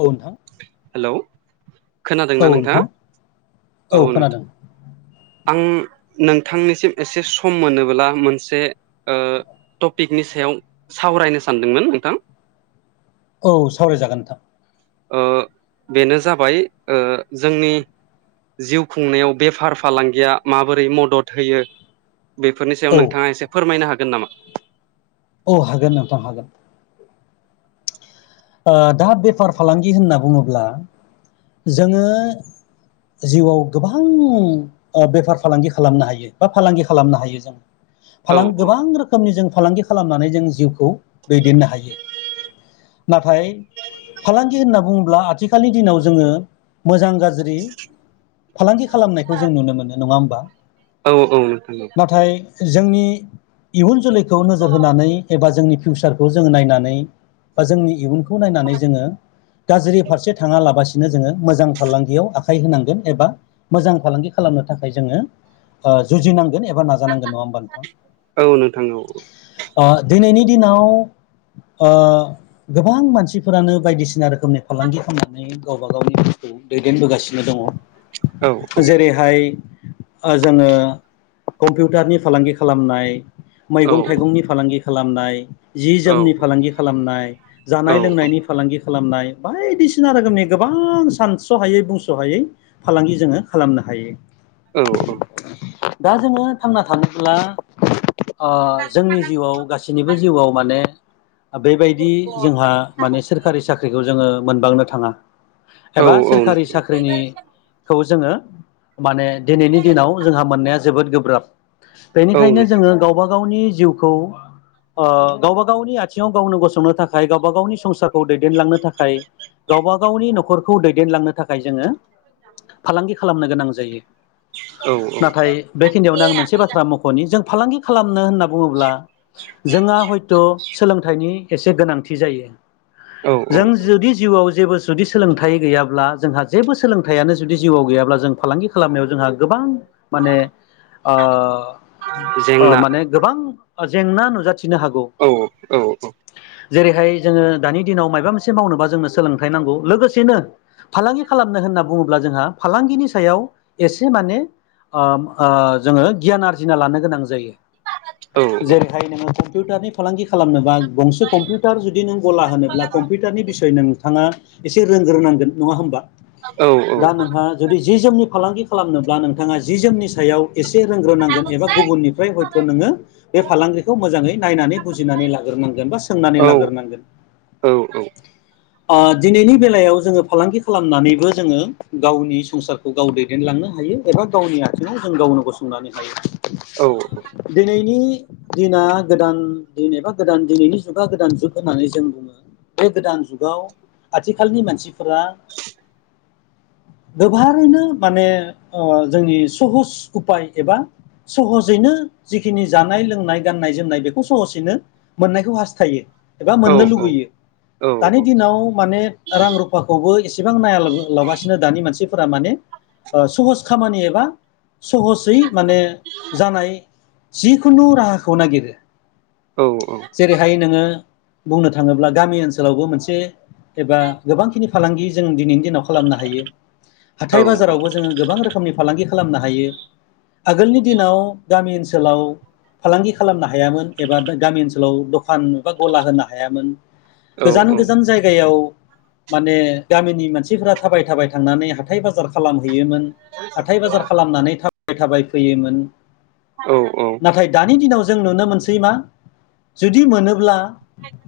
औ नोंथां। हेलौ औ खोनादोंना नोंथाङा नोंथां औ नोंथाङा। आं नोंथांनिसिम एसे सम मोनोब्ला मोनसे टपिकनि सायाव सावरायनो सानदोंमोन नोंथां। औ सावरायजागोन नोंथां। ओ बेनो जाबाय ओ जोंनि जिउ खुंनायाव बेफार फालांगिया माबोरै मदद होयो बेफोरनि सायाव औ नोंथाङा एसे फोरमायनो हागोन नामा। औ हागोन नोंथां हागोन। ओ दा बेफार फालांगि होनना बुङोब्ला जोङो जिउआव गोबां बेफार फालांगि खालामनो हायो बा फालांगि खालामनो हायो जों औ फालां गोबां रोखोमनि जों फालांगि खालामनानै जों जिउखौ दैदेननो हायो नाथाय फालांगि होनना बुङोब्ला आथिखालनि दिनाव जोङो मोजां गाज्रि फालांगि खालामनायखौ जों नुनो मोनो नङा होमबा औ औ नोंथां। नाथाय जोंनि इयुन जोलैखौ नोजोर होनानै एबा जोंनि फिउचारखौ जोङो नायनानै बा जोंनि इयुनखौ नायनानै जोङो गाज्रि फारसे थाङा लाबासिनो जोङो मोजां फालांगियाव आखाय होनांगोन एबा मोजां फालांगि खालाम खालामनो थाखाय जोङो जुजिनांगौ। एबा नाजानांगोन नङा होमबा नोंथां। औ औ नोंथां औ अ दिनैनि दिनाव ओ गोबां मानसिफोरानो बायदिसिना रोखोमनि फालांगि खालामनानै गावबा गावनि गोसखौ दैदेनबोगासिनो औ दङ। जेरैहाय ओ जोङो कम्पिउटारनि फालांगि खालामनाय। औ मैगं थाइगंनि फालांगि खालामनाय जि जोमनि फालांगि खालामनाय। जानाय लोंनायनि फालांगि। खालामनाय बायदिसिना रोखोमनि गोबां सानस' हायै बुंस' हायै फालांगि जोङो खालामनो हा हायो। औ औ दा जोङो थांना थानोब्ला ओ जोंनि जिउआव गासैनिबो जिउआव माने बेबायदि जोंहा माने सोरखारि साख्रिखौ जोङो मोनबांनो थाङा। औ एबा सोरखारि नोंथां साख्रिनिखौ जोङो माने दिनैनि दिनाव जोंहा मोननाया जोबोद गोब्राब। औ बेनिखायनो नोंथां जोङो गावबा गावनि बि जिउखौ ओ गावबा गावनि आथिङाव गावनो गसंनो थाखाय खाय गावबा गावनि संसारखौ दैदेनलांनो थाखाय गावबा गावनि न'खरखौ दैदेनलांनो थाखाय जोङो फालांगि खालामनो गोनां जायो। औ नाथाय बेखिनियावनो आं मोनसे बाथ्रा मख'नि जों फालांगि खालामनो होनना बुङोब्ला जोंहा हयथ' सोलोंथाइनि एसे गोनां थि जायो औ औ जों जुदि जिउ आव जेबो जुदि सोलोंथाइ गैयाब्ला जोंहा जेबो सोलोंथाइयानो जुदि जिउआव गैयाब्ला जों फालांगि खालामनायाव जोंहा गोबां माने ओ अ जेंना माने गोबां जेंना नुजाथ औ औ औ जेरैहाय जोङो दानि दिनाव मायबा मोनसे मावनोबा जोंनो सोलोंथाइ नांगौ लोगोसेनो फालांगि खालामनो होनना बुङोब्ला जोंहा फालांगिनि सायाव एसे माने अब ओ जोङो गियान आरजिना लानो गोनां जायो। औ औ औ जेरैहाय नोङो कम्पिउटारनि फालांगि खालामनोबा गंस कम्पिउटार जुदि नों गला होनोब्ला कम्पिउटारनि बिसय नोंथाङा एसे रोंग्रोनांगोन नङा ओमबा। औ औ औ जि जोमनि फालांगि खालामनोब्ला नोंथाङा जि जोमनि सायाव एस से रोंग्रोनांगोन एबा गुबुननिफ्राय हयथ' नोङो बे फालांगिखौ मोजाङै नायनानै बुजिनानै लाग्रोनांगोन। बा सोंनानै लाग्रोनांगोन। अ दिनैनि बेलायाव जोङो फालांगि खालामनानैबो जोङो गावनि संसारखौ गाव दैदेनलांनो हायो। हायो एबा गावनि आथिङाव जों गावनो गसंनानै थायो दिनैनि दिना गोदान दिन एबा गोदान दिनैनि जुगा गोदान जुग। होननानै जों बुङो बे गोदान जुगाव आथिखालनि मानसिफोरा [inaudible] गोबारैनो माने ओ जोंनि सहस उफाय एबा सहजैनो नो जिखिनि जानाय लोंनाय गाननाय जोमनाय बेखौ सहसैनो मोननायखौ हास्थायो। एबा मोननो लुगैयो। दानि दिनाव माने रां रुफाखौबो एसेबां नाया लाब लाबासिनो दानि मानसि फोर माने सहस खामानि एबा सहसै माने जानाय। जिखुनु राहाखौ नागिरो जेरैहाय नोङो बुंनो थाङोब्ला गामि ओनसोलावबो मोनसे एबा गोबांखिनि फालांगि जों दिनैनि दिनाव खालामनो हायो। हाथाय औ बाजारावबो जोङो गोबां रोखोमनि फालांगि खालामनो हायो। आगोलनि दिनाव गामि ओनसो सोलाव फालांगि खालामनो हायामोन एबा गामि ओनसोलाव दखान बा गला होनो हायामोन। गोजान गोजान जायगायाव माने गामिनि मानसिफोरा थाबाय थाबाय थांनानै हाथाय बाजार खालामो। हैैयोमोन हाथाय बाजार खालामनानै थाबाय थाबाय फैयोमोन नाथाय दानि दिनाव जों नुनो मोनसै मा जुदि मोनोब्ला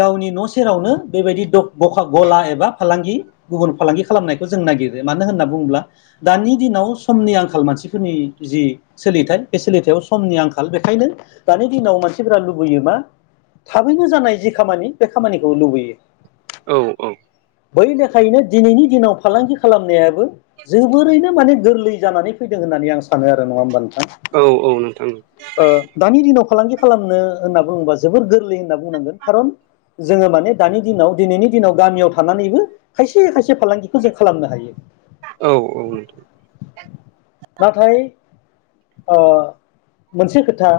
गावनि न' सेरावनो बेबायदि द खा गला एबा फालांगि गुबुन फालांगि खालामनायखौ जों नागिरो मानो होनना बुङो ब्ला दानि दिनाव समनि आंखाल मानसिफोरनि जि सोलिथाय बे सोलिथायाव समनि आंखाल बेखायनो दानि दिनाव मानसिफोरा लुबैयो मा थाबैनो जानाय जि खामानि बे खामानिखौ लुबैयो औ औ बै लेखायैनो दिनैनि दिनाव फालांगि खालामनायाबो जोबोरैनो माने गोरलै जानानै फैदों होन होन आं सानो आरो नङा होमबा नोंथां औ औ नोंथां ओ दानि दिनाव फालांगि खालामनो होनना बुङोबा जोबोर गोरलै होनना बुंनांगोन खारन जोङो माने दानि दिनाव दिनैनि दिनाव गामियाव थानानैबो खायसे खायसे फालांगिखौ जों खालामनो हायो औ औ नोंथा अ मोनसे खोथा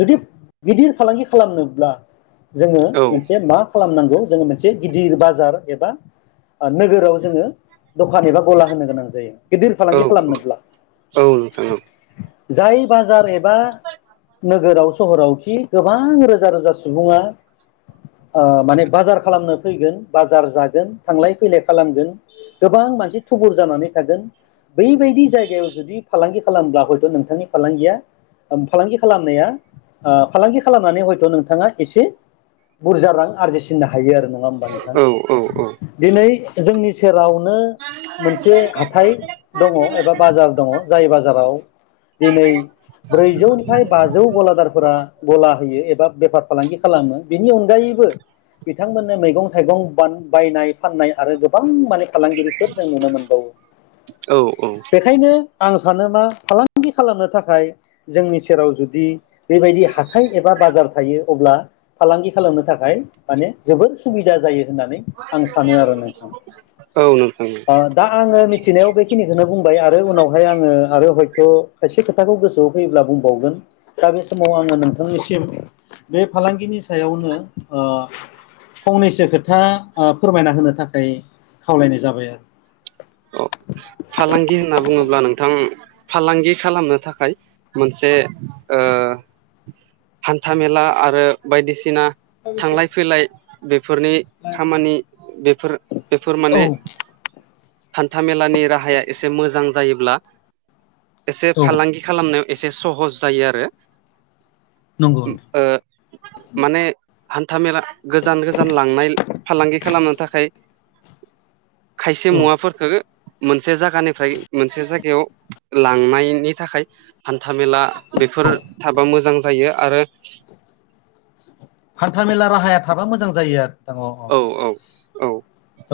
जुदि गिदिर फालांगि खालामनोब्ला जोङो मोनसे मा खालामनांगौ जोङो मोनसे गिदिर बाजार एबा नोगोराव जोङो दखान एबा गला होनो गोनां जायो गिदिर औ फालांगि नोंथां खालामनोब्ला औ औ जाय बाजार एबा नोगोराव सहरावखि गोबां रोजा रोजा सुबुङा ओ माने बाजार खालामनो फैगोन बाजार जागोन थांलाय फैलाय खालामगोन गोबां मानसि थुबुर जानानै थागोन बैबायदि जायगायाव जुदि फालांगि खालामब्ला हयथ' नोंथांनि फालांगिया फालांगि खालामनाया ओह फालांगि खालामनानै हयथ' नोंथाङा एसे बुरजा रां आरजिसिननो हायो आरो नङा होमबा नोंथां दिनै जोंनि सेराव ओह मोनसे हाथाय दङ एबा बाजार दङ जाय बाजाराव दिनै ब्रैजौनिफ्राय बाजौ गलादारफोरा गला होयो एबा बेफार फालांगि खालामो बिनि अनगायैबो बिथांमोननो मैगं थाइगं बान बायनाय फाननाय आरो गोबां माने फालांगिरिफोर जों नुनो मोनबावो बेखायनो आं सानो मा फालांगि खालामनो थाखाय जोंनि सेराव जुदि बेबायदि हाथाय एबा बाजार थायो अब्ला फालांगि खालामनो थाखाय माने जोबोर सुबिदा जायो होननानै आं सानो आरो नोंथां औ नोंथां औ ओ दा आङो मिथिनायाव बेखिनिखौनो बुंबाय आरो उनावहाय आङो आरो हय' थ खायसे खोथाखौ गोसोआव फैयोब्ला बुंबावगोन दा बे समाव आङो नोंथांनि सि बे फालांगिनि सायावनो ओ फंनैसो खोथा ओ फोरमायना होनो थाखाय खावलायनाय जाबाय आरो औ फालांगि होनना बुङोब्ला नोंथां फालांगि खालामनो थाखाय मोनसे ओ ओ हान्था मेला आरो बायदिसिना थांलाय फैलाय बे फोरनि खामानि बेफोर बेफोर औ माने हान्था मेलानि राहाया एसे मोजां जायोब्ला एसे औ फालांगि खालामनो एसे सहस जायो आरो नंगौ ओ माने हान्था मेला गोजान गोजान लांनाय फालांगि खालामनो थाखाय खायसे औ मुवाफोर मोनसे जागानिफ्राय मोनसे जायगायाव लांनायनि थाखाय हान्थामेला बेफोर औ थाबा मोजां जायो आरो हान्था मेला राहाया थाबा मोजां जायो आरो अ औ औ औ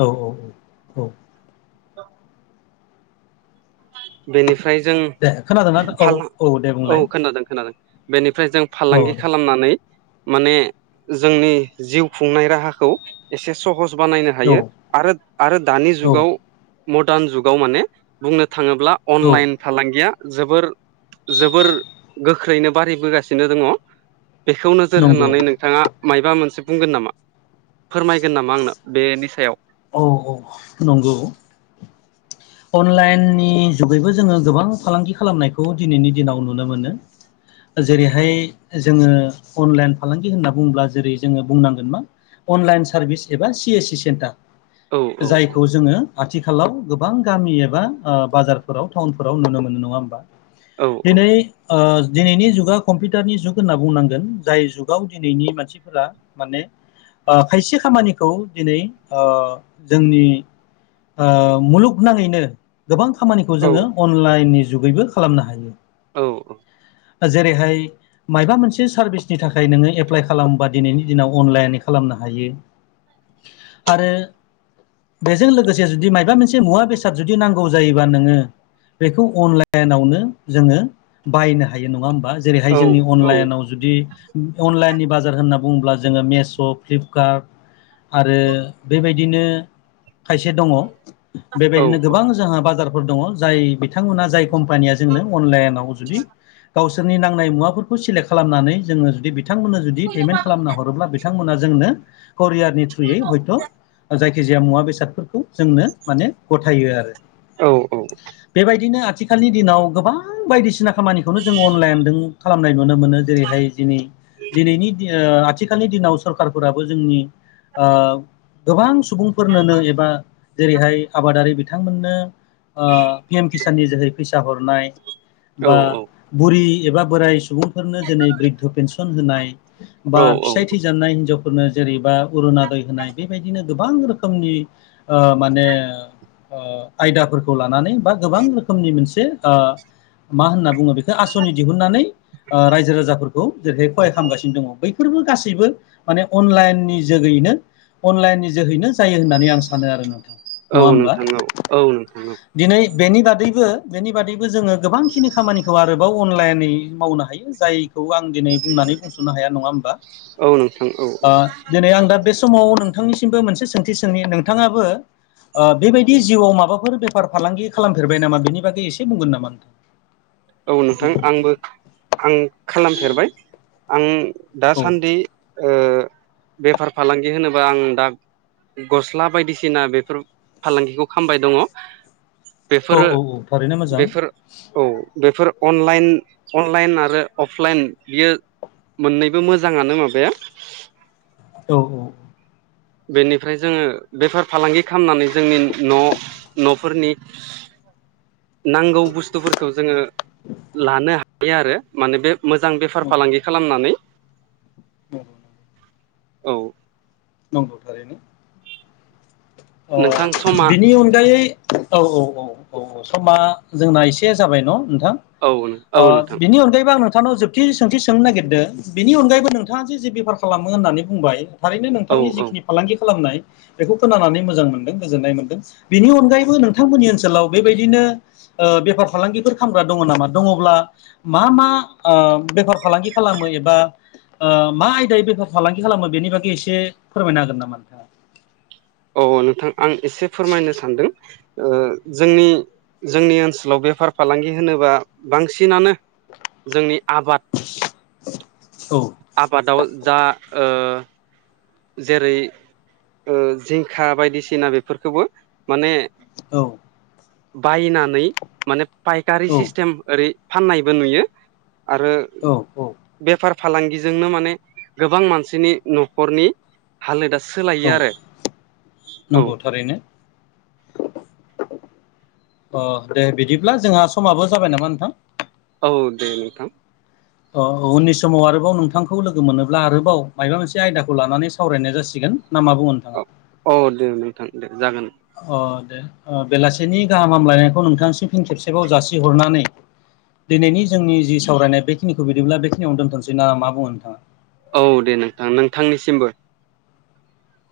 औ औ औ बेनिफ्राय जों दे खोनादोंना औ फालां दे औ बुंलाय खोनादों खोनादों बेनिफ्राय जों औ फालांगि दे खालामनानै माने जोंनि जिउ खुंनाय राहाखौ एसे सहस बनायनो औ हयो आरो आरो दानि औ जुगाव मरदान जुगाव माने बुंनो थाङोब्ला औ अनलाइन फालांगिया जोबोर जोबोर गोख्रैनो बारायबोगासिनो दङ। बेखौ नोजोर नंगौ होनानै नोंथाङा मायबा मोनसे बुंगोन नामा फोरमायगोन नामा आंनो बेनि सायाव औ औ नंगौ नि जुगैबो जोङो गोबां फालांगि खालामनायखौ दिनैनि दिनाव नुनो मोनो। जेरैहाय जोङो अनलाइन फालांगि होनना बुंङोब्ला जेरै जोङो बुंनांगोन मा अनलाइन सारभिस एबा सि एस सि औ सेन्टार औ जायखौ जोङो आथिखालाव गोबां गामि एबा ओ बाजारफोराव टाउनफोराव नुनो मोनो नङा होमबा। औ दिनै ओ दिनैनि जुगा कम्पिउटारनि जुग होनना बुंनांगोन जाय जुगाव दिनैनि मानसिफोरा माने ओ खायसे खामानिखौ दिनै ओ जोंनि ओ मुलुगनाङैनो गोबां खामानिखौ औ जोङो अनलाइननि जुगैबो खालामनो हायो। औ औ। जेरैहाय मायबा मोनसे सारभिसनि थाखाय नोङो एप्लाइ खालामबा दिनैनि दिनाव अनलाइन खालाम नो हायो आरो बेजों लोगोसे जुदि मायबा मोनसे मुवा बेसाद जुदि नांगौ जायोबा नोङो बेखौ अनलाइनावनो जोङो बायनो हायो नङा होम बा जेरैहाय औ जोंनि आनलाइनाव जुदि अनलाइनि बाजार होना बुङोब्ला जोङो मेस्स' प्लिप कार्द आरो बेबा दिनो खायसे दङ औ बेबायदिनो गोबां जोंहा बाजाराव दङ जाय बिथांमोना जाय कम्पानिया जोंनो अनलाइनाव जुदि गावसोरनि नांनाय मुवाफोरखौ सेलेक्ट खालामनानै जोङो जुदि बिथांमोननो जुदि पेमेन्ट खालामना हरोब्ला बिथांमोना जोंनो करियारनि थ्रुयै हयथ'। जायखि जाया मुवा बेसादफोरखौ जोंनो माने गथायो आरो औ बेबायदिनो आथिखालनि दिनाव गोबां बायदिसिना खामानिखौनो जों अनलाइनदों खालामनाय नुनो मोनो जेरैहाय दिनै दिनैनि ओ दि आथिखालनि दिनाव सरखारफोराबो जोंनि ओ गोबां सुबुंफोरनोनो एबा जेरैहाय आबादारि बिथांमोननो ओ पि एम किसाननि जोहै फैसा हरनाय बा बुरि एबा बोराय सुबुंफोरनो जेरै बृद्ध' पेेनसन होनाय बा औ औ फिसाय थैजानाय हिनजाव फोरनो जेरैबा अरुनादय होनाय बे बिदिनो गोबां रोखोमनि ओ माने ओ आयदाफोरखौ लानानै बा गोबां रोखोमनि मोनसे ओ मा होनना बुङो बेखौ आसनि दिहुननानै ओ रायजो राजाफोर खौ जेरैहाय खहाय खालामगासिनो दङ बैफोरबो गासैबो माने अनलाइननि जोगैनो अनलाइननि जोहैनो जायो होननानै आं सानो आरो नोंथां औ नङा होमबा नोंथां औ औ नोंथां औ दिनै बेनि बादैबो बेनि बादैबो जोङो गोबांखिनि खामानिखौ आरोबाव अनलाइनै मावनो हायो जाय खौ आं दिनै बुंनानै बुंस'नो हाया नङा होमबा औ नोंथां औ ओ दिनै आं दा बे समाव नोंथांनिसिमबो मोनसे सोंथि सोंनि नोंथाङाबो ओ बेबायदि जिउआव माबाफोर बेफार फालांगि खालामफेरबाय नामा बेनि बागै एसे बुंगोन नामा। औ नोंथां आंबो आं खालामफेरबाय आं औ दासान्दि ओ बेफार फालांगि होनोबा आं दा गस्ला बायदिसिना बेफोर फालांगिखौ खामबाय दङ। औ बेफोरो औ औ थारैनो मोजां बेफोर औ फोर अनलाइन अनलाइन आरो अफलाइन बियो मोननैबो मोजाङानो माबाया। औ औ। बेनिफ्राय जोङो बेफार फालांगि खालामनानै जोंनि न' न'फोरनि नांगौ बुस्थुफोरखौ जोङो लानो हायो आरो माने बे मोजां बेफार फालांगि खालामनानै। औ। औ। नंगौ थारैनो। अ नोंथां समा बिनि अनगायै औ औ औ। औ औ समा जोंना एसे जाबाय न' नोंथां औ औ नोंथां बिनि अनगायैबो आंनों नोंथांनाव जोबथि सोंथि सोंनो नागिरदों बेनि अनगायैबो नोंथाङा जे जे बेफार खालामो होननानै बुंबाय। थारैनो औ नोंथांनि औ जिखिनि फालांगि खालामनाय बेखौ खोनानानै मोजां मोनदों गोजोननाय मोनदों बेनि अनगायैबो नोंथांमोननि ओनसोलाव बेबायदिनो ओ बेफार फालांगि बेफोर खालामामग्रा दङ नामा दङब्ला मा मा बेफार फालांगि खालामो एबा ओ मा आयदायै बेफार फालांगि खालामो बेनि बागै एसे फोरमायनो हागोन नामा नोंथाङा। औ औ नोंथां आं एसे फोरमायनो सानदों। ओ जोंनि जोंनि ओनसोलाव बेफार फालांगि होनोबा बांसिनानो जोंनि आबाद औ। आबादाव जा ओ जेरै जिंखा बायदिसिना बेफोरखौबो माने औ बायनानै माने फाइकारि औ सिस्टेम ओरै फाननायबो नुयो। आरो औ बेफार फालांगिजोंनो माने गोबां मानसिनि न'खरनि हालोदा सोलायो औ आरो औ औ। नंगौ थारैनो अ दे बिदिब्ला जोंहा समाबो जाबाय नामा नोंथां औ औ दे नोंथा। अ उननि समाव आरोबाव नोंथांखौ लोगो मोनोब्ला आरोबाव माबा मोनसे आयदाखौ लानानै सावरायनाय जासिगोन। ना मा बुङो अ नोंथाङा? औ दे नोंथां दे जागोन। अ दे बेलासिनि गाहाम हामलायनायखौ नोंथांसिम फिन खेबसेबाव जासिहरनानै। दिनैनि जोंनि जि सावरायनाय बेखिनिखौ बिदोंब्ला बेखिनियावनो दोनथोसै ना मा बुङो नोंथाङा। औ दे नोंथां नोंथांनिसिमबो।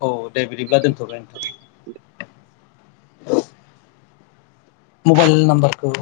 औ दे बिदिब्ला दोनथ'बाय नोंथां। मबाइल नामबारखौ